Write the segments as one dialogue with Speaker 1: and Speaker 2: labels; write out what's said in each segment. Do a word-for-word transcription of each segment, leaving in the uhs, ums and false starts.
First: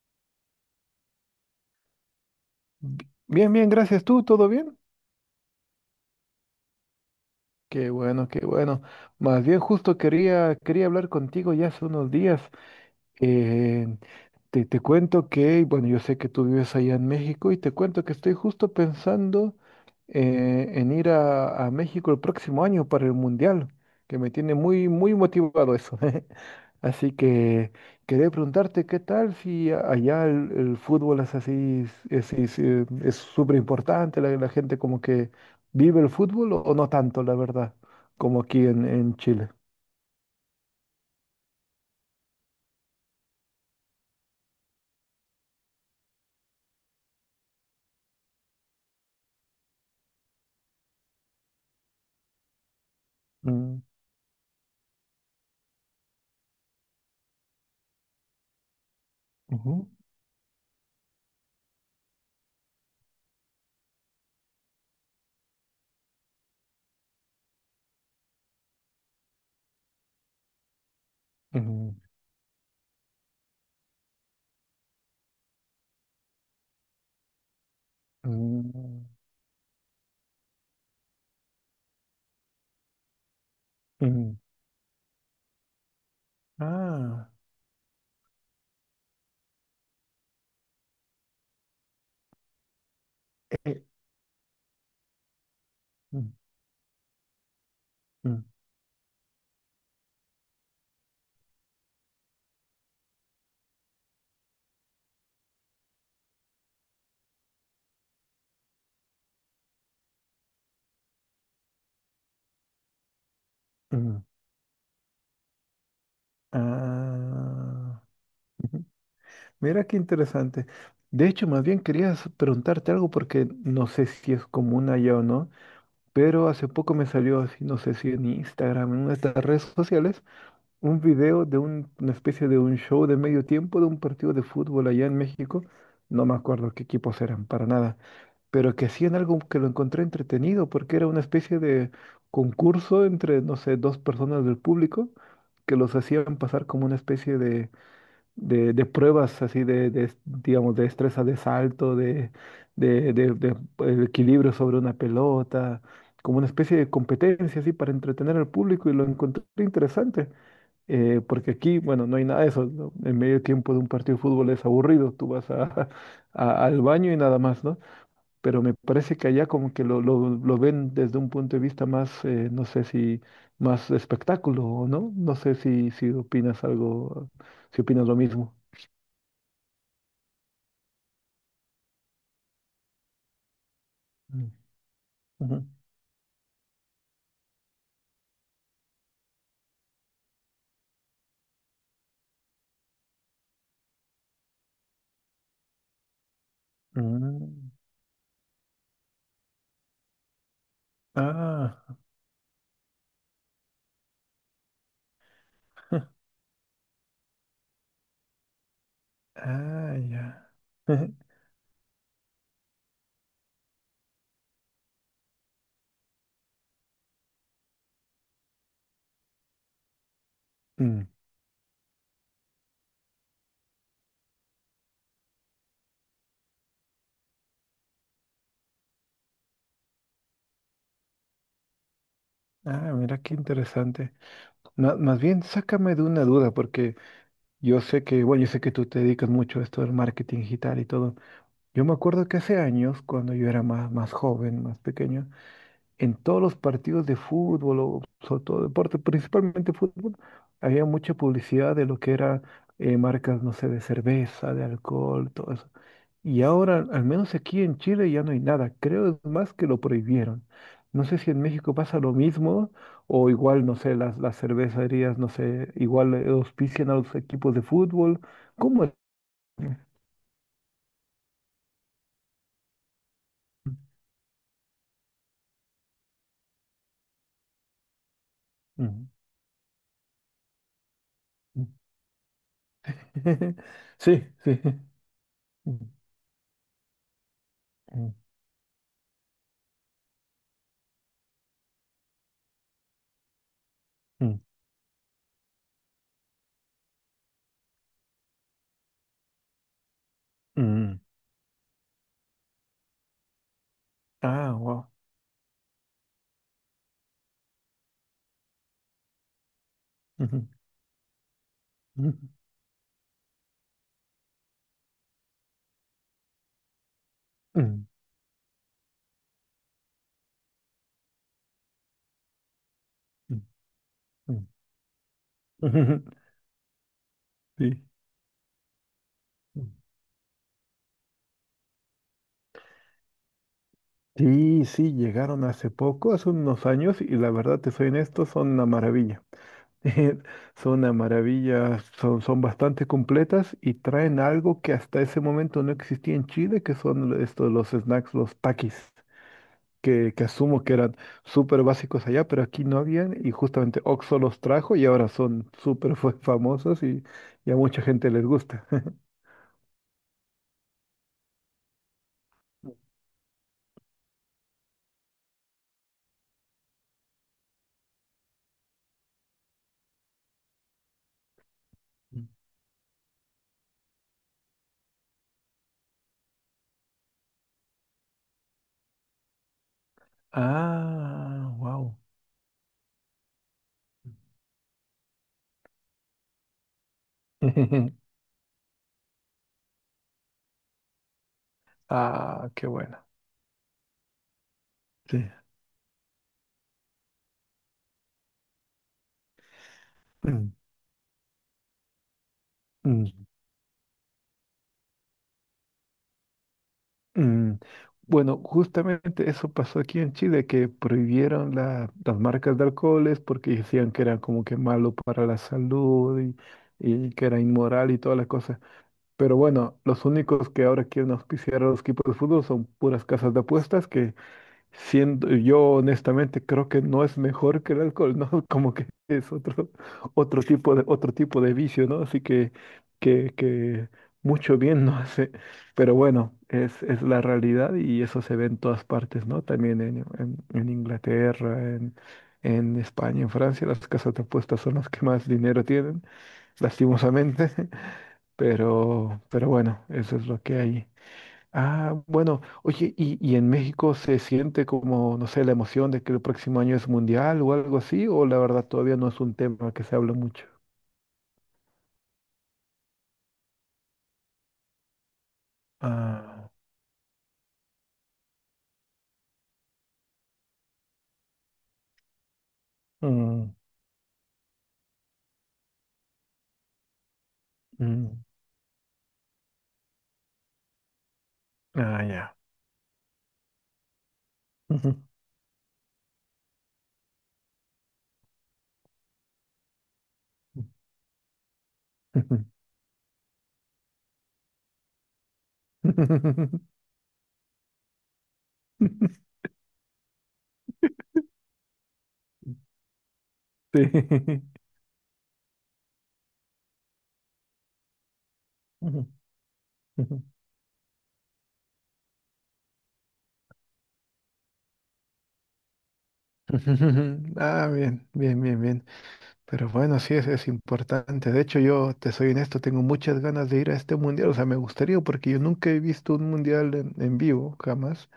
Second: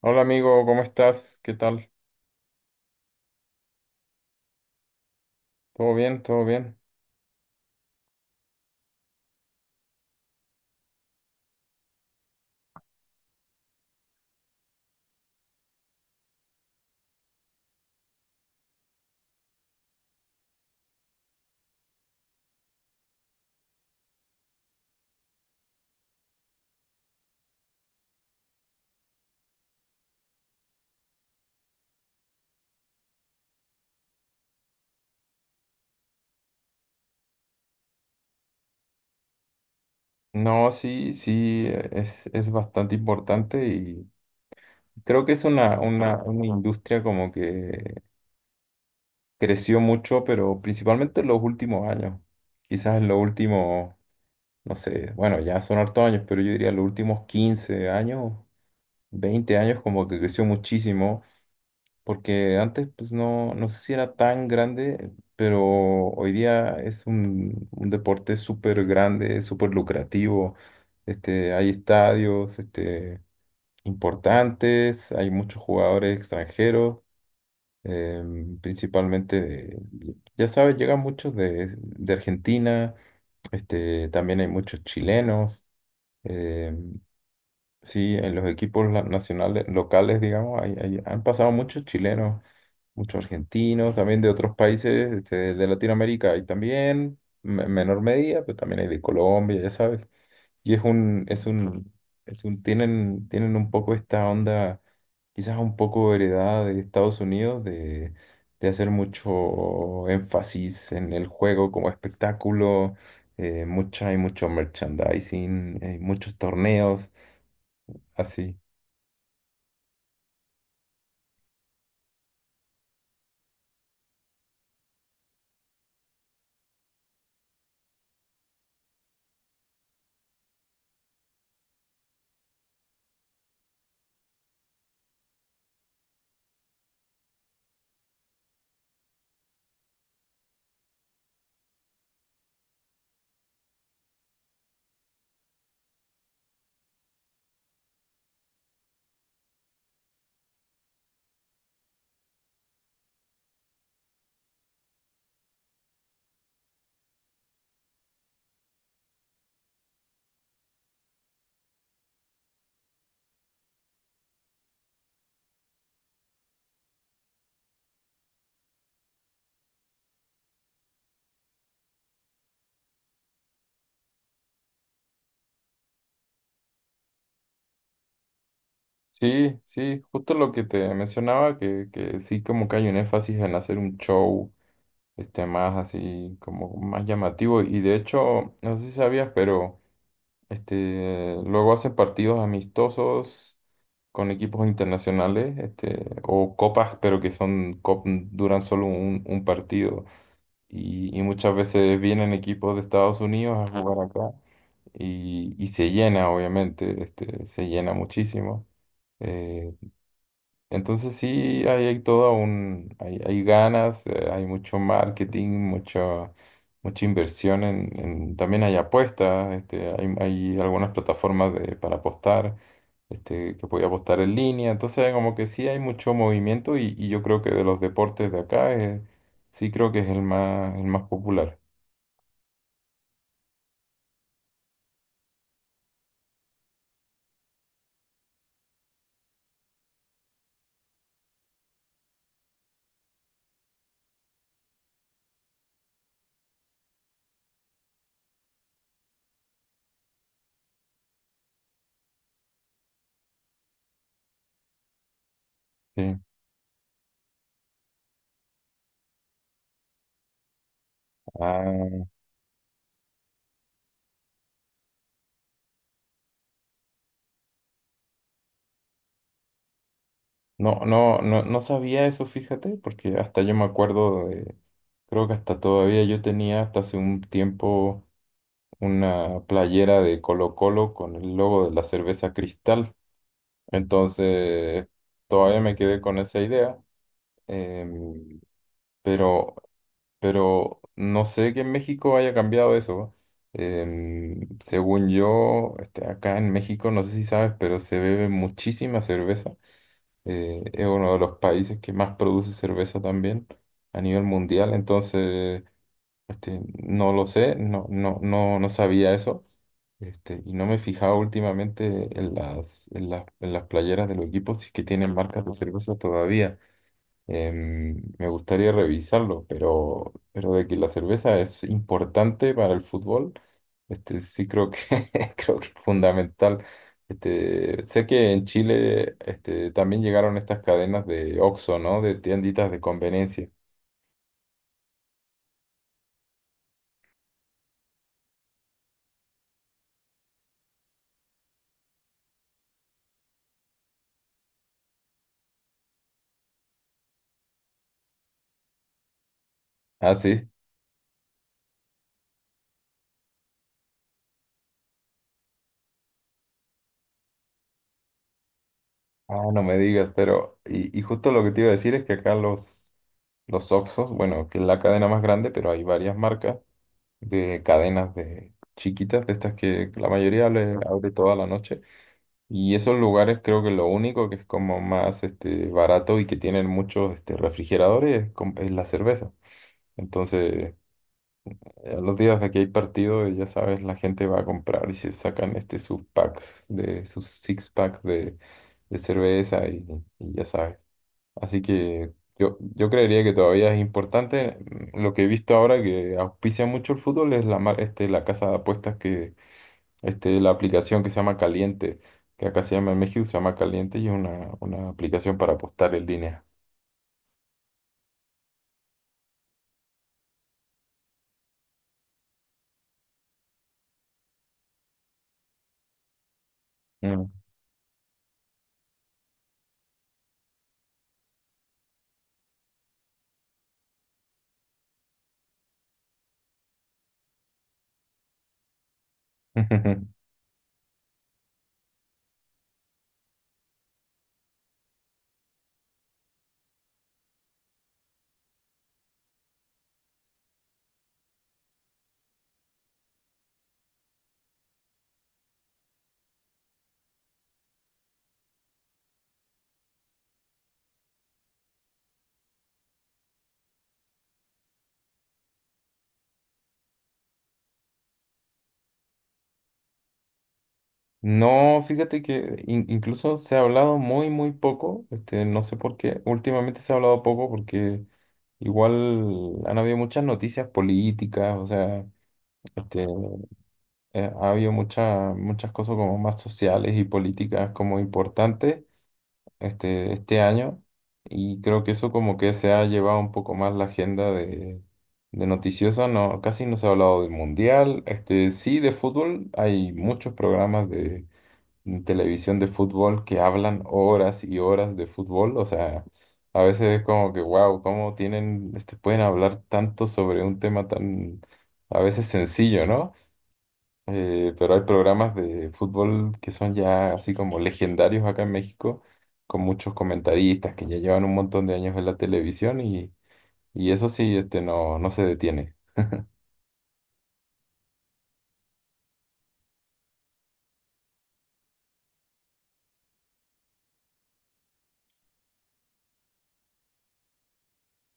Speaker 1: Hola amigo, ¿cómo estás? ¿Qué tal?
Speaker 2: Bi- Bien, bien, gracias tú, ¿todo bien?
Speaker 1: ¿Todo bien? ¿Todo bien?
Speaker 2: Qué bueno, qué bueno. Más bien justo quería, quería hablar contigo ya hace unos días. Eh, te, te cuento que, bueno, yo sé que tú vives allá en México y te cuento que estoy justo pensando eh, en ir a, a México el próximo año para el Mundial, que me tiene muy, muy motivado eso. Así que quería preguntarte qué tal si a- allá el, el fútbol es así, es es- eh, es súper importante, la, la gente como que vive el fútbol o, o no tanto, la verdad, como aquí en, en Chile.
Speaker 1: No, sí, sí, eh, es, es bastante importante y creo que es una, una, una industria como que creció mucho, pero principalmente en los últimos años. Quizás en los
Speaker 2: Mm,
Speaker 1: últimos, no sé, bueno, ya son hartos años, pero yo diría los últimos quince años, veinte años
Speaker 2: ujú,
Speaker 1: como que creció muchísimo porque antes pues no, no sé si era tan grande, pero hoy día es un, un deporte súper grande, súper lucrativo. Este, hay
Speaker 2: ujú,
Speaker 1: estadios este, importantes, hay muchos jugadores extranjeros, em,
Speaker 2: mm.
Speaker 1: principalmente, de- ya sabes, llegan muchos de, de Argentina, este,
Speaker 2: Mm.
Speaker 1: también hay muchos chilenos. em,
Speaker 2: Ah,
Speaker 1: Sí, en los equipos la- nacionales, locales, digamos, hay- hay- han pasado muchos chilenos, muchos
Speaker 2: Eh,
Speaker 1: argentinos, también de otros países este, de
Speaker 2: mm,
Speaker 1: Latinoamérica hay también, me- en menor
Speaker 2: mm,
Speaker 1: medida, pero también hay de Colombia, ya sabes. Y es un, es un, es un, tienen, tienen un poco esta onda, quizás un poco heredada de Estados Unidos, de, de hacer mucho énfasis en el juego como espectáculo, eh, mucha, hay
Speaker 2: mm.
Speaker 1: mucho merchandising, hay muchos torneos,
Speaker 2: Ah,
Speaker 1: así.
Speaker 2: ujú. Mira qué interesante. De hecho, más bien quería s- preguntarte algo porque no sé si es común allá o no, pero hace poco me salió así, no sé si en Instagram, en una de estas redes sociales, un video de un- una especie de un show de medio tiempo de un partido de fútbol allá en México. No me acuerdo qué equipos eran, para nada. Pero que hacían algo que lo encontré entretenido, porque era una especie de concurso entre, no sé, dos personas del público que los hacían pasar como una especie de, de, de pruebas así de, de, digamos, de destreza de salto, de, de, de- de, eh, equilibrio sobre una pelota, como una especie de competencia así para entretener al público y lo encontré interesante. eh, porque aquí, bueno, no hay nada de eso, ¿no? En medio tiempo de un partido de fútbol es aburrido. Tú vas a- a- al baño y nada más, ¿no? Pero me parece que allá como que lo, lo, lo ven desde un punto de vista más, eh, no sé si más de espectáculo o no, no sé si, si opinas algo, si opinas lo mismo.
Speaker 1: Sí, sí, justo lo que te mencionaba, que, que sí como que hay un énfasis en hacer un show,
Speaker 2: Mm,
Speaker 1: este,
Speaker 2: ujú.
Speaker 1: más así, como más llamativo. Y de hecho, no sé si sabías, pero este, luego hacen partidos amistosos con equipos internacionales, este, o copas, pero que
Speaker 2: Mm,
Speaker 1: son, cop- duran solo un, un partido. Y, y muchas
Speaker 2: ah,
Speaker 1: veces vienen equipos de Estados Unidos a jugar acá y, y se llena, obviamente, este, se llena muchísimo. Eh,
Speaker 2: ah, ya.
Speaker 1: entonces sí, hay, hay todo un, hay, hay ganas, eh, hay mucho marketing, mucho, mucha inversión en, en- también hay apuestas, este, hay, hay algunas
Speaker 2: Mm,
Speaker 1: plataformas de, para apostar, este, que puede apostar en línea. Entonces como que sí hay mucho movimiento y, y yo creo que de los deportes de acá, eh, sí creo que es el más, el más popular.
Speaker 2: ah, mira qué interesante. Ma- más bien, sácame de una duda, porque yo sé que, bueno, yo sé que tú te dedicas mucho a esto del marketing digital y todo. Yo me acuerdo que hace años, cuando yo era más, más joven, más pequeño, en todos los partidos de fútbol o sobre todo deporte, principalmente fútbol, había mucha publicidad de lo que era eh, marcas, no sé, de cerveza, de alcohol, todo eso.
Speaker 1: Sí.
Speaker 2: Y ahora, al menos aquí en Chile, ya no hay nada. Creo es más que lo prohibieron. No sé si en México pasa
Speaker 1: Ah,
Speaker 2: lo mismo o igual, no sé, las, las cervecerías, no sé, igual eh, auspician a los equipos de fútbol. ¿Cómo es?
Speaker 1: no, no, no, no sabía eso, fíjate, porque hasta yo me acuerdo de, creo que hasta todavía yo tenía hasta hace un tiempo
Speaker 2: Mm,
Speaker 1: una playera de Colo Colo con el
Speaker 2: mm.
Speaker 1: logo de la cerveza Cristal.
Speaker 2: Sí, sí.
Speaker 1: Entonces, todavía me
Speaker 2: Mm,
Speaker 1: quedé con esa idea,
Speaker 2: mm,
Speaker 1: em, pero, pero no sé que en México haya cambiado eso.
Speaker 2: mm,
Speaker 1: Em, según yo, este, acá en México, no sé si sabes, pero se bebe muchísima cerveza. Eh, es
Speaker 2: mm.
Speaker 1: uno de los países que más produce cerveza también a nivel
Speaker 2: Ah,
Speaker 1: mundial.
Speaker 2: wow.
Speaker 1: Entonces, este, no lo sé, no, no, no, no sabía eso. Este,
Speaker 2: Ujú,
Speaker 1: y no me he fijado últimamente
Speaker 2: ujú,
Speaker 1: en las, en las, en las playeras de los equipos si es que tienen marcas de cerveza todavía. Em, me gustaría revisarlo, pero, pero de que la cerveza es importante para el fútbol,
Speaker 2: ujú,
Speaker 1: este,
Speaker 2: ujú,
Speaker 1: sí creo que, creo que es
Speaker 2: ujú.
Speaker 1: fundamental.
Speaker 2: Sí.
Speaker 1: Este, sé que en Chile este, también llegaron estas cadenas de Oxxo, ¿no? De tienditas de conveniencia.
Speaker 2: Sí, sí, llegaron hace poco, hace unos años, y la verdad, te soy honesto, son una maravilla. Son una maravilla, son, son bastante completas y traen algo que hasta ese momento no existía en Chile, que son estos, los snacks, los Takis,
Speaker 1: Ah,
Speaker 2: que, que
Speaker 1: sí.
Speaker 2: asumo que eran súper básicos allá, pero aquí no habían, y justamente Oxxo los trajo y ahora son súper fa- famosos y, y a mucha gente les gusta.
Speaker 1: Ah, no me digas, pero... Y, y justo lo que te iba a decir es que acá los... los Oxos, bueno, que es la cadena más grande, pero hay varias marcas de cadenas de chiquitas, de estas que la mayoría le abre toda la noche. Y esos lugares creo que lo único que es como más este, barato y que tienen muchos este, refrigeradores es, com- es la cerveza. Entonces,
Speaker 2: Ah, wow.
Speaker 1: a los días de que hay partido, ya sabes, la gente va a comprar y se sacan este, sus packs, de, sus six packs de, de cerveza y, y ya sabes. Así que
Speaker 2: Ah,
Speaker 1: yo,
Speaker 2: qué
Speaker 1: yo
Speaker 2: buena.
Speaker 1: creería que todavía es importante. Mm, lo que he
Speaker 2: Sí.
Speaker 1: visto ahora que auspicia mucho el fútbol es la, mar- este, la casa de apuestas que, este, la
Speaker 2: Mm,
Speaker 1: aplicación que se llama Caliente, que acá se llama en
Speaker 2: mm,
Speaker 1: México, se llama Caliente y es una, una aplicación para apostar en línea.
Speaker 2: mm. Bueno, justamente eso pasó aquí en Chile, que prohibieron la- las marcas de alcoholes porque decían que era como que malo para la salud y, y que
Speaker 1: Mm.
Speaker 2: era inmoral y todas las cosas. Pero bueno, los únicos que ahora quieren auspiciar a los equipos de fútbol son puras casas de apuestas que... Siendo, yo honestamente creo que no es mejor que el alcohol, ¿no? Como que es otro, otro tipo de, otro tipo de vicio, ¿no? Así que, que, que mucho bien no hace. Pero bueno, es, es la realidad y eso se ve en todas partes, ¿no? También en, en, en Inglaterra, en, en España, en Francia, las casas de apuestas son las que más dinero tienen, lastimosamente. Pero, pero bueno, eso es lo que hay. Ah, bueno, oye, ¿y, y en México se siente como, no sé, la emoción de que el próximo año es mundial o algo así? ¿O la verdad todavía no es un tema que se habla mucho?
Speaker 1: No, fíjate que in- incluso se ha hablado muy, muy poco. Este, no sé por qué.
Speaker 2: Ah,
Speaker 1: Últimamente se ha hablado poco porque igual han habido muchas noticias políticas, o sea, este,
Speaker 2: mm,
Speaker 1: eh, ha habido mucha- muchas cosas como más sociales y políticas como
Speaker 2: mm,
Speaker 1: importantes este, este año y creo que
Speaker 2: ah,
Speaker 1: eso como
Speaker 2: ya.
Speaker 1: que se ha llevado un poco más la agenda de,
Speaker 2: Ujú,
Speaker 1: de noticiosa, no, casi no se ha hablado del mundial, este, sí de fútbol, hay muchos programas de, de
Speaker 2: ujú,
Speaker 1: televisión de fútbol que hablan horas y horas de fútbol, o sea, a veces es como que wow, cómo tienen,
Speaker 2: ujú.
Speaker 1: este, pueden hablar tanto sobre un tema tan a veces sencillo, ¿no?
Speaker 2: Sí.
Speaker 1: Eh, pero hay programas de fútbol que son ya así como legendarios acá en
Speaker 2: Ujú,
Speaker 1: México, con muchos
Speaker 2: ujú.
Speaker 1: comentaristas que ya llevan un montón de años en la televisión y, y eso sí, este, no, no se detiene.
Speaker 2: Ah, bien, bien, bien, bien. Pero bueno, sí, es, es importante. De hecho, yo te soy honesto, tengo muchas ganas de ir a este mundial. O sea, me gustaría porque yo nunca he visto un mundial en, en vivo, jamás.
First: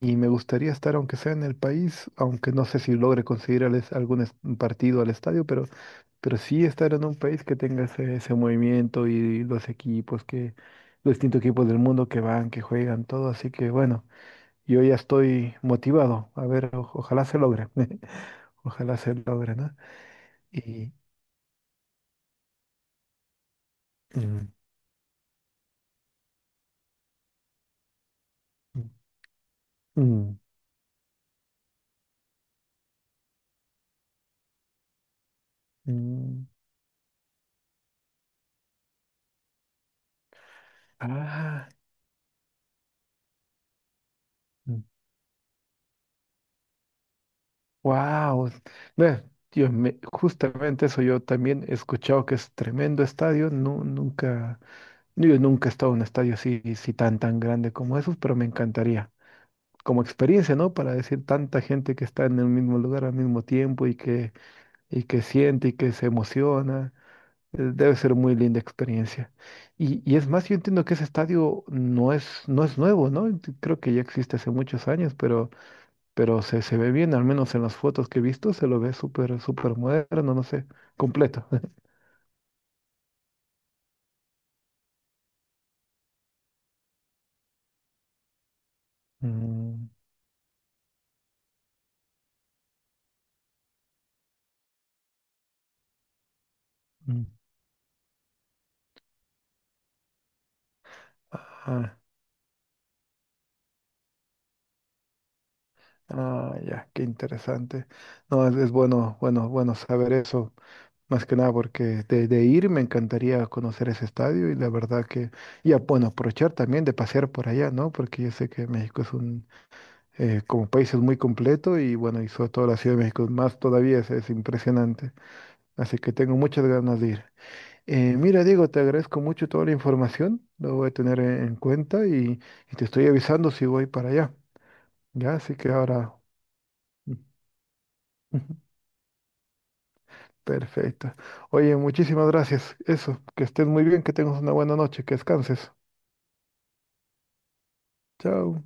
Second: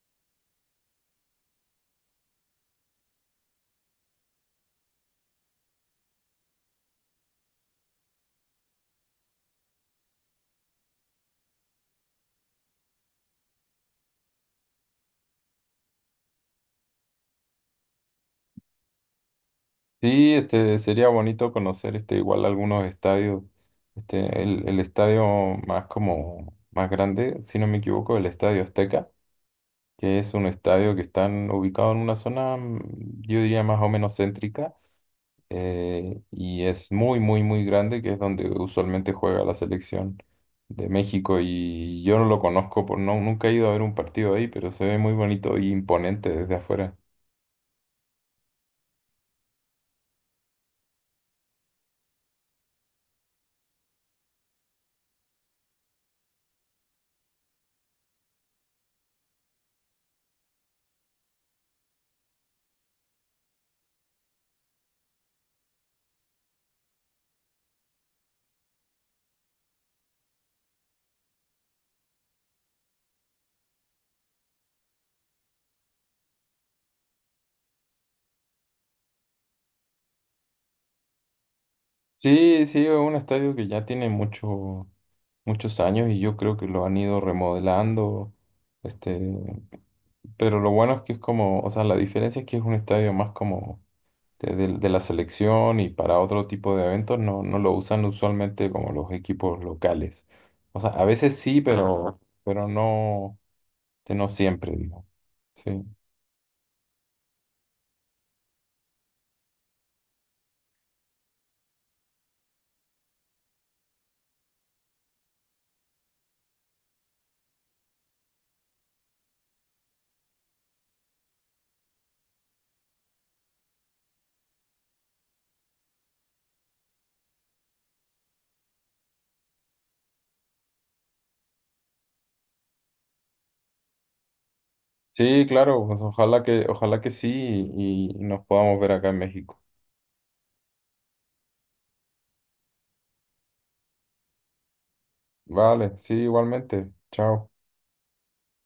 Speaker 2: Y me gustaría estar, aunque sea en el país, aunque no sé si logre conseguir al es- algún es- partido al estadio, pero, pero sí estar en un país que tenga ese, ese movimiento y los equipos que, los distintos equipos del mundo que van, que juegan, todo. Así que bueno, yo ya estoy motivado. A ver, o- ojalá se logre. Ojalá se logre, ¿no?
Speaker 1: Sí, este,
Speaker 2: Y.
Speaker 1: sería bonito conocer este, igual algunos estadios. Este,
Speaker 2: Mm,
Speaker 1: el, el estadio más como más grande, si no me equivoco, el Estadio
Speaker 2: mm,
Speaker 1: Azteca, que es
Speaker 2: mm,
Speaker 1: un estadio que están ubicado en una zona, mm, yo diría más o menos céntrica, eh,
Speaker 2: mm.
Speaker 1: y es muy, muy, muy grande, que es donde usualmente juega la selección de México
Speaker 2: Ah.
Speaker 1: y yo no lo conozco, por, no, nunca he ido a ver un partido ahí, pero se ve muy bonito y imponente desde afuera.
Speaker 2: Wow, ve, yo me- justamente eso yo también he escuchado que es tremendo estadio. No, nunca, yo nunca he estado en un estadio así, así tan tan grande como esos, pero me encantaría. Como experiencia, ¿no? Para decir tanta gente que está en el mismo lugar al mismo tiempo y que, y que siente y que se emociona. eh, Debe ser muy linda experiencia. Y, y es más, yo entiendo que ese estadio no es, no es nuevo, ¿no? Ent- Creo que ya existe hace muchos años, pero pero se, se ve bien, al menos en las fotos que he visto, se lo ve súper, súper moderno, no sé, completo.
Speaker 1: Sí, sí, es un estadio que ya tiene mucho, muchos años y yo creo que lo han ido remodelando, este,
Speaker 2: Mm,
Speaker 1: pero lo bueno es que es como, o sea, la diferencia es que es un estadio más como de, de- de la selección y para otro tipo de eventos
Speaker 2: mm.
Speaker 1: no, no lo usan usualmente como los equipos locales. O sea, a veces sí,
Speaker 2: Ah,
Speaker 1: pero, pero no, que no siempre, digo. Sí.
Speaker 2: ah, ya, qué interesante. No, es, es bueno, bueno, bueno saber eso, más que nada porque de, de ir me encantaría conocer ese estadio y la verdad que, y bueno, aprovechar también de pasear por allá, ¿no? Porque yo sé que México es un, eh, como país es muy completo y bueno, y sobre todo la Ciudad de México más todavía es, es impresionante. Así que tengo muchas ganas de ir. Eh, mira, Diego, te agradezco mucho toda la información, lo voy a tener en en cuenta y, y te estoy avisando si voy para allá. Ya,
Speaker 1: Sí,
Speaker 2: así que
Speaker 1: claro, pues
Speaker 2: ahora...
Speaker 1: ojalá que, ojalá que sí y, y nos podamos ver acá en México.
Speaker 2: Perfecto. Oye, muchísimas gracias. Eso, que estés muy bien, que tengas una buena noche, que descanses.
Speaker 1: Vale, sí, igualmente. Chao.
Speaker 2: Chao.